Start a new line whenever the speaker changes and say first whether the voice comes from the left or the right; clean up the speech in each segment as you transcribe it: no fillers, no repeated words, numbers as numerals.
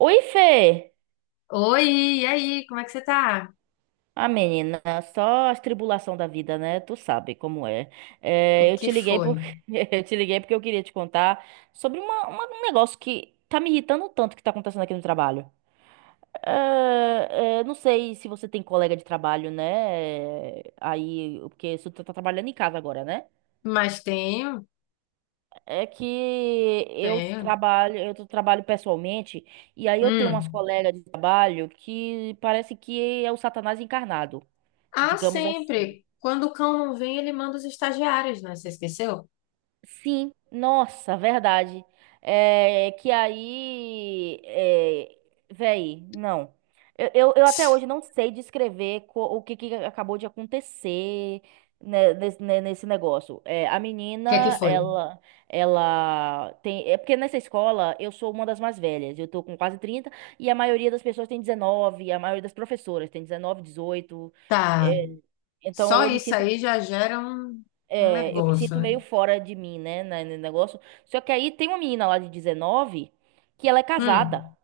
right: Oi, Fê!
left: Oi, e aí, como é que você tá?
right: Ah, menina, só as tribulação da vida, né? Tu sabe como é.
left: O
right: Eu
left: que
right: te liguei
left: foi?
right: porque eu te liguei porque eu queria te contar sobre um negócio que tá me irritando tanto que tá acontecendo aqui no trabalho. Não sei se você tem colega de trabalho, né? Aí, porque você tá trabalhando em casa agora, né?
left: Mas tenho,
right: É que eu
left: tenho.
right: trabalho, trabalho pessoalmente, e aí eu tenho umas
left: Hum.
right: colegas de trabalho que parece que é o Satanás encarnado.
left: Ah,
right: Digamos assim.
left: sempre. Quando o cão não vem, ele manda os estagiários, né? Você esqueceu? O
right: Sim, nossa, verdade. É que aí, é, véi, não. Eu até hoje não sei descrever o que, que acabou de acontecer né, né, nesse, negócio. É, a
left: que é que
right: menina,
left: foi?
right: ela tem. É porque nessa escola eu sou uma das mais velhas. Eu tô com quase 30 e a maioria das pessoas tem 19, a maioria das professoras tem 19, dezoito.
left: Tá.
right: É, então
left: Só
right: eu me
left: isso
right: sinto.
left: aí já gera um, um
right: É, eu me
left: negócio,
right: sinto
left: né?
right: meio fora de mim, né, no negócio. Só que aí tem uma menina lá de 19 que ela é casada
left: Hum.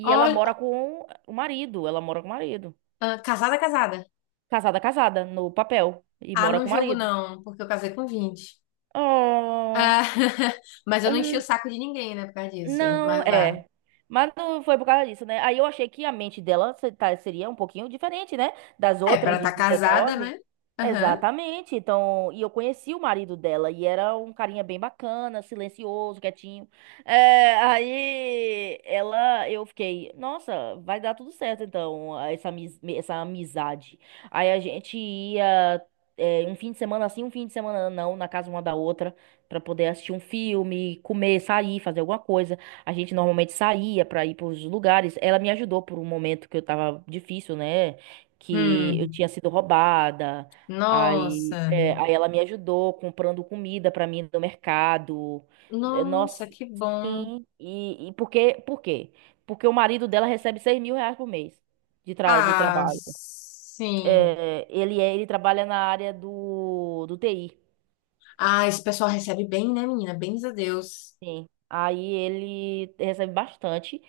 right: e ela mora
left: Olha,
right: com o marido, ela mora com o marido.
left: ah, casada, casada.
right: Casada, casada, no papel e
left: Ah,
right: mora
left: não
right: com o
left: jogo
right: marido.
left: não, porque eu casei com 20.
right: Oh,
left: Ah, mas eu não enchi o saco de ninguém, né, por causa disso.
right: não,
left: Mas vá.
right: é. Mas não foi por causa disso, né? Aí eu achei que a mente dela seria um pouquinho diferente, né? Das
left: É, pra
right: outras
left: estar
right: de
left: casada,
right: dezenove.
left: né? Aham.
right: Exatamente. Então, e eu conheci o marido dela e era um carinha bem bacana, silencioso, quietinho. É, aí ela, eu fiquei, nossa, vai dar tudo certo então, essa amizade. Aí a gente ia, é, um fim de semana assim, um fim de semana não, na casa uma da outra, pra poder assistir um filme, comer, sair, fazer alguma coisa. A gente normalmente saía pra ir pros lugares. Ela me ajudou por um momento que eu tava difícil, né? Que eu
left: Hum.
right: tinha sido roubada. Aí,
left: Nossa.
right: é, aí ela me ajudou comprando comida pra mim no mercado. Eh,
left: Nossa,
right: nossa,
left: que bom.
right: sim. E por quê? Por quê? Porque o marido dela recebe R$ 6.000 por mês de, tra de
left: Ah,
right: trabalho.
left: sim.
right: É, ele trabalha na área do, do TI.
left: Ah, esse pessoal recebe bem, né, menina? Bens a Deus.
right: Sim. Aí ele recebe bastante.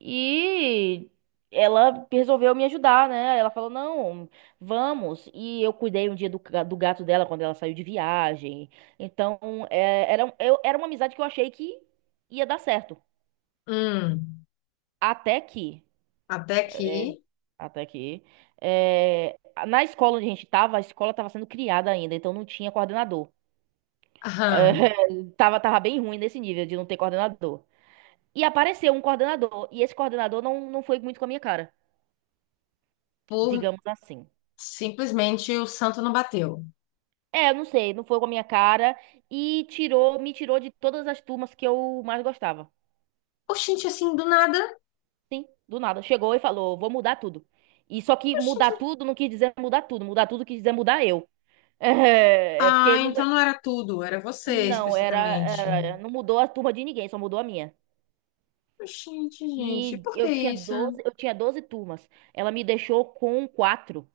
right: E ela resolveu me ajudar, né? Ela falou: não, vamos. E eu cuidei um dia do, do gato dela quando ela saiu de viagem. Então, é, era, era uma amizade que eu achei que ia dar certo.
left: Hum,
right: Até que.
left: até aqui.
right: Até que. É, na escola onde a gente tava, a escola tava sendo criada ainda, então não tinha coordenador. É,
left: Aham.
right: tava, tava bem ruim nesse nível de não ter coordenador. E apareceu um coordenador. E esse coordenador não, não foi muito com a minha cara,
left: por
right: digamos assim.
left: Simplesmente o santo não bateu.
right: É, eu não sei, não foi com a minha cara. E tirou, me tirou de todas as turmas que eu mais gostava.
left: Oxente, assim, do nada.
right: Sim, do nada. Chegou e falou: vou mudar tudo. E só que mudar
left: Oxente.
right: tudo não quis dizer mudar tudo. Mudar tudo quis dizer mudar eu. É, é porque
left: Ah,
right: não,
left: então não era tudo, era você
right: não era,
left: especificamente.
right: não mudou a turma de ninguém, só mudou a minha.
left: Oxente, gente,
right: E
left: por que isso?
right: eu tinha 12 turmas. Ela me deixou com quatro.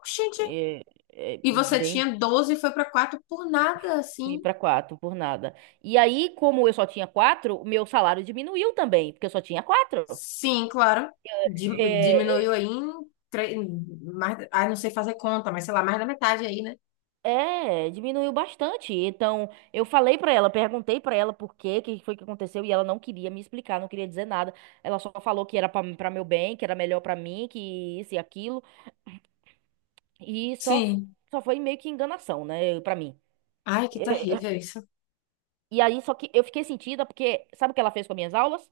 left: Oxente.
right: É, é,
left: E você
right: bem.
left: tinha 12 e foi pra 4 por nada,
right: Fui
left: assim.
right: para quatro por nada. E aí, como eu só tinha quatro, o meu salário diminuiu também, porque eu só tinha quatro.
left: Sim, claro. Di-
right: É,
left: Diminuiu aí em, tre- em mais, ai, não sei fazer conta, mas sei lá, mais da metade aí, né?
right: é, é, diminuiu bastante. Então, eu falei pra ela, perguntei pra ela por quê, que foi que aconteceu, e ela não queria me explicar, não queria dizer nada. Ela só falou que era pra meu bem, que era melhor pra mim, que isso e aquilo, e
left: Sim.
right: só foi meio que enganação, né, pra mim.
left: Ai, que
right: É, é,
left: terrível isso.
right: e aí, só que eu fiquei sentida porque sabe o que ela fez com as minhas aulas?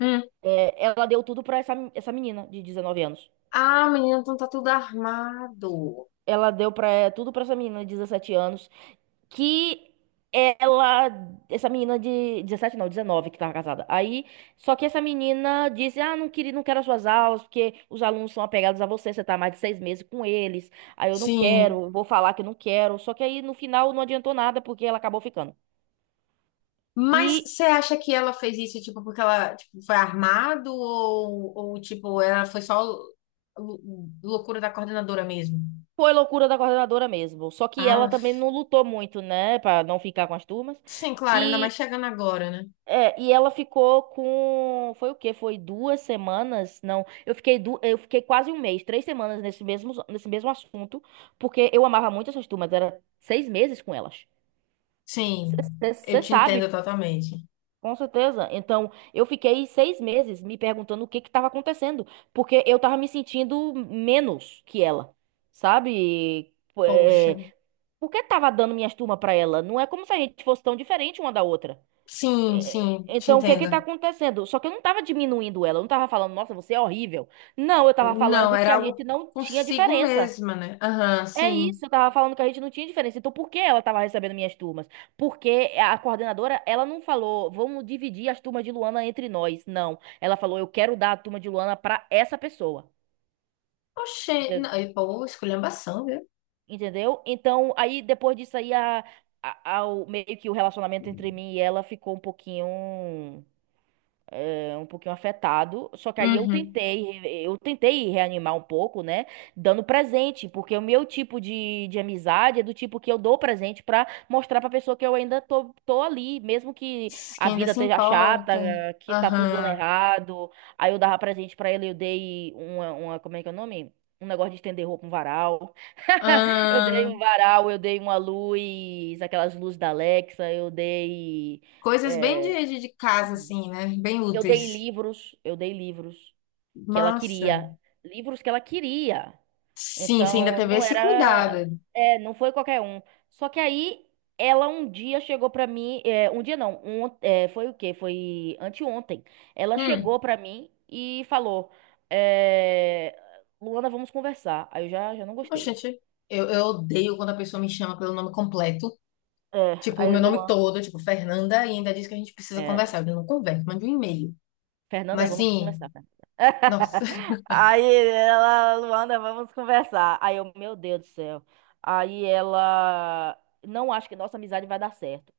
left: Hum.
right: É, ela deu tudo pra essa, essa menina de 19 anos.
left: Ah, menina, então tá tudo armado.
right: Ela deu pra, eh, tudo pra essa menina de 17 anos, que ela, essa menina de 17 não, 19 que tava casada. Aí, só que essa menina disse, ah, não queria, não quero as suas aulas, porque os alunos são apegados a você, você tá há mais de 6 meses com eles, aí eu não
left: Sim.
right: quero, vou falar que não quero. Só que aí, no final, não adiantou nada, porque ela acabou ficando.
left: Mas
right: E
left: você acha que ela fez isso, tipo, porque ela, tipo, foi armado ou tipo, ela foi só lou- loucura da coordenadora mesmo?
right: foi loucura da coordenadora mesmo. Só que ela
left: Ah,
right: também não lutou muito, né, pra não ficar com as turmas.
left: sim, claro, ainda
right: E
left: mais chegando agora, né?
right: é, e ela ficou com, foi o quê? Foi duas semanas? Não, eu fiquei du... eu fiquei quase um mês, três semanas nesse mesmo assunto, porque eu amava muito essas turmas, era seis meses com elas.
left: Sim, eu
right: Você
left: te
right: sabe,
left: entendo totalmente.
right: com certeza. Então, eu fiquei 6 meses me perguntando o que que estava acontecendo, porque eu tava me sentindo menos que ela, sabe?
left: Poxa.
right: É, por que tava dando minhas turmas pra ela? Não é como se a gente fosse tão diferente uma da outra.
left: Sim,
right: É,
left: sim, te
right: então, o que que tá
left: entendo.
right: acontecendo? Só que eu não tava diminuindo ela, eu não tava falando, nossa, você é horrível. Não, eu tava
left: Não,
right: falando que
left: era
right: a
left: algo
right: gente não tinha
left: consigo
right: diferença.
left: mesma, né? Aham,
right: É
left: sim.
right: isso, eu tava falando que a gente não tinha diferença. Então, por que ela tava recebendo minhas turmas? Porque a coordenadora, ela não falou, vamos dividir as turmas de Luana entre nós. Não. Ela falou, eu quero dar a turma de Luana pra essa pessoa.
left: Oxê, não,
right: Ente-
left: e, pô, esculhambação, viu?
right: Entendeu? Então, aí depois disso aí, a, meio que o relacionamento entre mim e ela ficou um pouquinho. É um pouquinho afetado, só que aí
left: Uhum.
right: eu tentei reanimar um pouco, né, dando presente, porque o meu tipo de amizade é do tipo que eu dou presente pra mostrar pra pessoa que eu ainda tô ali, mesmo que a
left: Quem ainda
right: vida
left: se
right: esteja chata,
left: importa.
right: que tá tudo dando
left: Aham.
right: errado, aí eu dava presente pra ele, eu dei uma, como é que é o nome? Um negócio de estender roupa, um varal. Eu dei
left: Ah,
right: um varal, eu dei uma luz, aquelas luzes da Alexa, eu dei.
left: coisas bem
right: É,
left: de casa, assim, né? Bem úteis.
right: eu dei livros que ela
left: Massa.
right: queria, livros que ela queria.
left: Sim, você ainda
right: Então,
left: teve
right: não
left: esse
right: era,
left: cuidado.
right: é, não foi qualquer um. Só que aí ela um dia chegou pra mim, é, um dia não, um, é, foi o quê? Foi anteontem. Ela
left: Hum,
right: chegou pra mim e falou, é, Luana, vamos conversar. Aí eu já não gostei.
left: oxente, eu odeio quando a pessoa me chama pelo nome completo.
right: É,
left: Tipo, o meu nome todo, tipo, Fernanda, e ainda diz que a gente precisa
right: É,
left: conversar. Eu não converso, mando um e-mail.
right: Fernanda,
left: Mas
right: vamos
left: sim.
right: conversar. Fernanda.
left: Nossa.
right: Aí ela, Luanda, vamos conversar. Aí eu, meu Deus do céu. Aí ela, não acho que nossa amizade vai dar certo.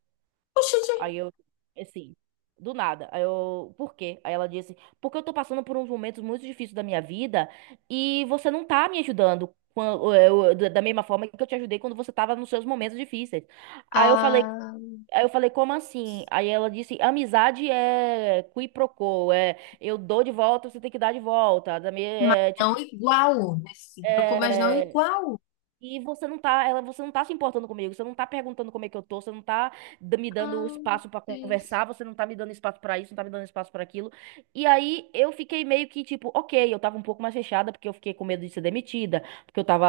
left: Oxe, gente.
right: Aí eu, assim, do nada. Aí eu, por quê? Aí ela disse, porque eu tô passando por uns momentos muito difíceis da minha vida e você não tá me ajudando. Da mesma forma que eu te ajudei quando você tava nos seus momentos difíceis. Aí eu falei,
left: Ah,
right: Aí eu falei, como assim? Aí ela disse, amizade é qui pro quo, é eu dou de volta, você tem que dar de volta.
left: mas
right: É,
left: não
right: tipo,
left: igual nesse troco, mas não
right: é,
left: igual.
right: e você não tá, ela, você não tá se importando comigo, você não tá perguntando como é que eu tô, você não tá me dando
left: Ah, meu
right: espaço pra
left: Deus.
right: conversar, você não tá me dando espaço pra isso, não tá me dando espaço pra aquilo. E aí eu fiquei meio que tipo, ok, eu tava um pouco mais fechada porque eu fiquei com medo de ser demitida, porque eu tava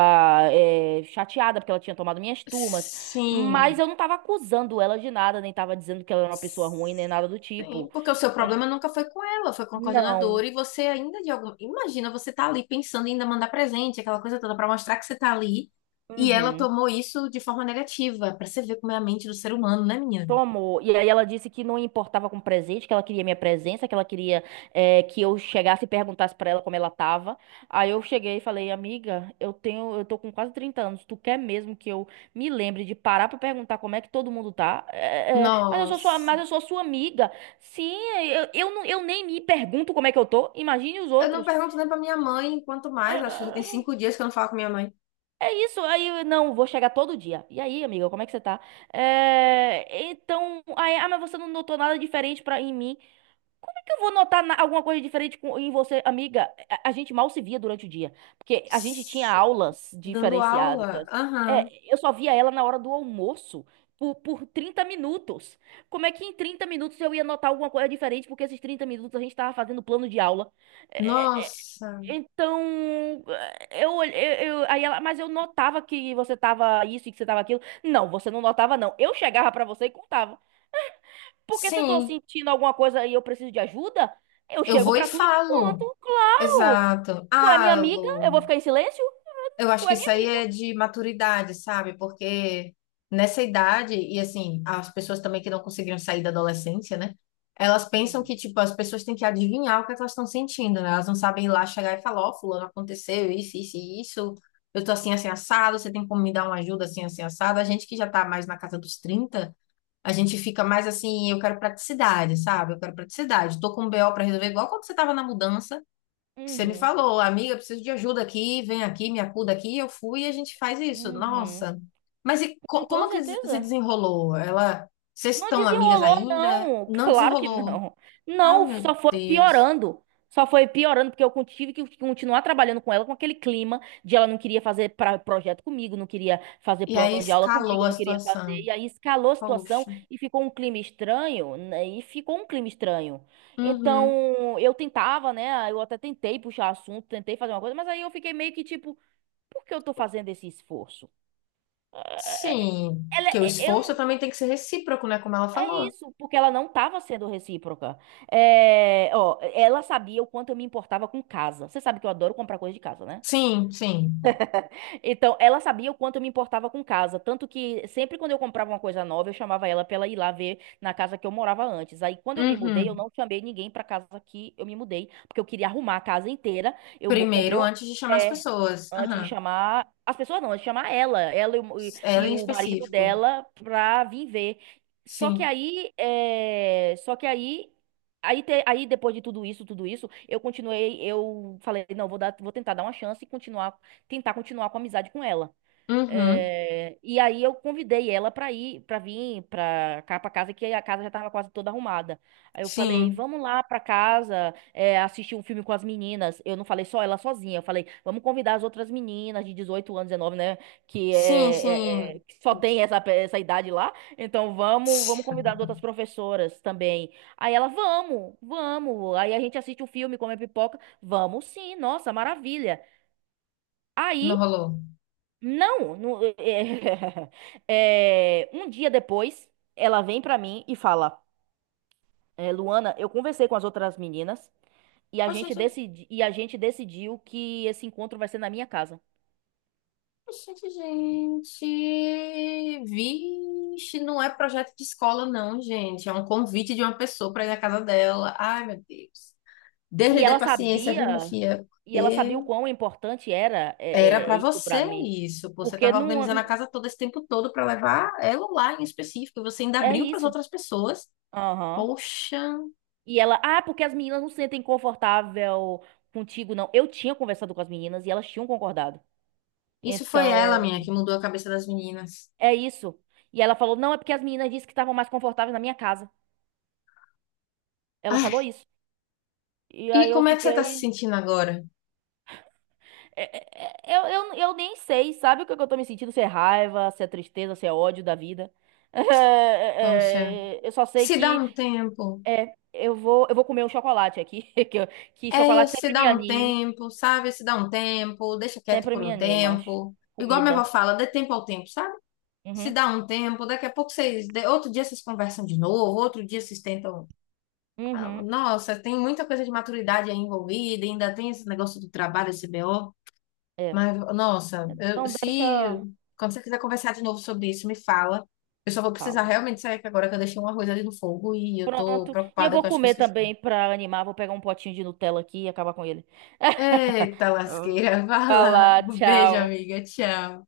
right: eh, chateada porque ela tinha tomado minhas turmas, mas
left: Sim.
right: eu não tava acusando ela de nada, nem tava dizendo que ela era uma pessoa ruim, nem nada do tipo.
left: Sim, porque o seu
right: É,
left: problema nunca foi com ela, foi com a coordenadora,
right: não.
left: e você ainda de alguma. Imagina, você tá ali pensando em ainda mandar presente, aquela coisa toda, pra mostrar que você tá ali, e ela
right: Uhum.
left: tomou isso de forma negativa, pra você ver como é a mente do ser humano, né, minha?
right: Tomou. E aí ela disse que não importava com presente, que ela queria minha presença, que ela queria eh, que eu chegasse e perguntasse pra ela como ela tava. Aí eu cheguei e falei, amiga, eu tenho, eu tô com quase 30 anos, tu quer mesmo que eu me lembre de parar pra perguntar como é que todo mundo tá? É, é, é, mas eu sou sua,
left: Nossa.
right: mas eu sou sua amiga. Sim, eu nem me pergunto como é que eu tô. Imagine os
left: Eu não
right: outros.
left: pergunto nem pra minha mãe, quanto
right: É,
left: mais, acho que já tem
right: é,
left: cinco dias que eu não falo com minha mãe.
right: é isso, aí não, vou chegar todo dia. E aí, amiga, como é que você tá? É, então, aí, ah, mas você não notou nada diferente pra, em mim. Como é que eu vou notar alguma coisa diferente em você, amiga? A gente mal se via durante o dia, porque a gente tinha aulas
left: Dando
right: diferenciadas.
left: aula? Aham.
right: É, eu só via ela na hora do almoço, por 30 minutos. Como é que em 30 minutos eu ia notar alguma coisa diferente? Porque esses 30 minutos a gente tava fazendo plano de aula. "É,
left: Nossa.
right: então, eu, olhe- eu- aí ela, mas eu notava que você tava isso e que você tava aquilo. Não, você não notava, não. Eu chegava pra você e contava. Porque se eu tô
left: Sim,
right: sentindo alguma coisa e eu preciso de ajuda, eu
left: eu
right: chego
left: vou e
right: pra tu e te
left: falo.
right: conto. Claro!
left: Exato.
right: Tu é minha
left: Ah,
right: amiga, eu
left: Lu,
right: vou ficar em silêncio?
left: eu acho
right: Tu
left: que
right: é minha
left: isso aí
right: amiga.
left: é de maturidade, sabe? Porque nessa idade, e assim, as pessoas também que não conseguiram sair da adolescência, né? Elas pensam que,
right: Uhum.
left: tipo, as pessoas têm que adivinhar o que é que elas estão sentindo, né? Elas não sabem ir lá chegar e falar, ó, fulano, aconteceu isso, isso e isso. Eu tô assim, assim, assado, você tem como me dar uma ajuda assim, assim, assado? A gente que já tá mais na casa dos trinta, a gente fica mais assim, eu quero praticidade, sabe? Eu quero praticidade. Tô com um BO para resolver, igual quando você tava na mudança, que você me
right: Uhum.
left: falou, amiga, eu preciso de ajuda aqui, vem aqui, me acuda aqui. Eu fui e a gente faz isso.
right: Uhum.
left: Nossa. Mas e
right: Com toda
left: como que se
right: certeza.
left: desenrolou? Ela, vocês
right: Não
left: estão amigas
right: desenrolou,
left: ainda?
right: não.
left: Não
right: Claro que
left: desenrolou.
right: não.
left: Ah,
right: Não,
left: meu
right: só foi
left: Deus.
right: piorando. Só foi piorando, porque tive que continuar trabalhando com ela com aquele clima de ela não queria fazer projeto comigo, não queria fazer
left: E aí
right: plano de aula
left: escalou
right: comigo,
left: a
right: não queria fazer.
left: situação.
right: E aí escalou a situação
left: Poxa.
right: e ficou um clima estranho, né? E ficou um clima estranho.
left: Uhum.
right: Então, eu tentava, né? Eu até tentei puxar assunto, tentei fazer uma coisa, mas aí eu fiquei meio que tipo, por que eu tô fazendo esse esforço? É, é,
left: Sim,
right: Ela,
left: porque o
right: é,
left: esforço
right: eu,
left: também tem que ser recíproco, né? Como ela
right: É
left: falou.
right: isso, porque ela não estava sendo recíproca. É, ó, ela sabia o quanto eu me importava com casa. Você sabe que eu adoro comprar coisa de casa, né?
left: Sim, sim.
right: Então, ela sabia o quanto eu me importava com casa. Tanto que sempre quando eu comprava uma coisa nova, eu chamava ela pra ela ir lá ver na casa que eu morava antes. Aí, quando eu me mudei, eu
left: Uhum.
right: não chamei ninguém pra casa que eu me mudei, porque eu queria arrumar a casa inteira.
left: Primeiro,
right: Comprei um.
left: antes de chamar as
right: é,
left: pessoas.
right: Antes de
left: Aham.
right: chamar. As pessoas não, antes de chamar ela. Ela e o, e-
left: Ela
right: e
left: em
right: o marido
left: específico.
right: dela pra vir ver. Só que
left: Sim.
right: aí. É, só que aí. Aí depois de tudo isso, eu continuei, eu falei, não, vou tentar dar uma chance e continuar, tentar continuar com a amizade com ela.
left: Uhum.
right: É, e aí eu convidei ela para vir para cá para casa, que a casa já estava quase toda arrumada. Aí eu falei,
left: Sim.
right: vamos lá para casa, é, assistir um filme com as meninas. Eu não falei só ela sozinha, eu falei, vamos convidar as outras meninas de 18 anos, 19, né, que
left: Sim,
right: é, é-
left: sim.
right: é- que só tem essa idade lá. Então vamos convidar as outras professoras também. Aí ela, vamos, vamos. Aí a gente assiste um filme, come pipoca. Vamos sim, nossa, maravilha.
left: Não
right: Aí
left: rolou.
right: não, não- é, um dia depois, ela vem pra mim e fala: "É, Luana, eu conversei com as outras meninas e
left: Oxe, gente.
right: e a gente decidiu que esse encontro vai ser na minha casa.
left: Oxe, gente. Vixe, não é projeto de escola, não, gente. É um convite de uma pessoa para ir na casa dela. Ai, meu Deus. Deus lhe
right: E
left: dê
right: ela
left: paciência, viu, minha
right: sabia,
left: filha?
right: e ela sabia o
left: Porque
right: quão importante era
left: era
right: é
left: para
right: isso pra
left: você
right: mim,
left: isso. Pô, você
right: porque
left: estava organizando a
right: não
left: casa todo esse tempo todo para levar ela lá em específico. Você ainda
right: é
left: abriu para as
right: isso.
left: outras pessoas.
right: Aham.
left: Poxa,
right: E ela, ah, porque as meninas não se sentem confortável contigo, não. Eu tinha conversado com as meninas e elas tinham concordado.
left: isso foi ela, minha,
right: Então
left: que mudou a cabeça das meninas.
right: É isso. E ela falou, não, é porque as meninas disseram que estavam mais confortáveis na minha casa. Ela
left: Ai,
right: falou isso. E
left: e
right: aí eu
left: como é que você tá se
right: fiquei.
left: sentindo agora?
right: é, é, é, Eu, eu nem sei, sabe o que que eu tô me sentindo? Se é raiva, se é tristeza, se é ódio da vida.
left: Poxa,
right: Eu só sei
left: se dá
right: que
left: um tempo.
right: eu vou comer um chocolate aqui. Que, eu- que
left: É,
right: chocolate
left: se
right: sempre
left: dá
right: me
left: um
right: anime.
left: tempo, sabe? Se dá um tempo, deixa quieto
right: Sempre
left: por
right: me
left: um
right: anima.
left: tempo. Igual minha avó
right: Comida.
left: fala, dê tempo ao tempo, sabe? Se
right: Uhum.
left: dá um tempo, daqui a pouco vocês, outro dia vocês conversam de novo, outro dia vocês tentam. Ah,
right: Uhum.
left: nossa, tem muita coisa de maturidade aí envolvida, ainda tem esse negócio do trabalho, esse BO.
right: É.
left: Mas, nossa,
right: Então
left: se
right: deixa.
left: quando você quiser conversar de novo sobre isso, me fala. Eu só vou precisar
right: Falo.
left: realmente sair que agora que eu deixei um arroz ali no fogo e eu tô
right: Pronto. E eu
left: preocupada
right: vou
left: que eu acho que eu
right: comer
left: esqueci.
right: também pra animar. Vou pegar um potinho de Nutella aqui e acabar com ele.
left: Eita, lasqueira, vai lá.
right: Vai
left: Um beijo,
right: tchau.
left: amiga. Tchau.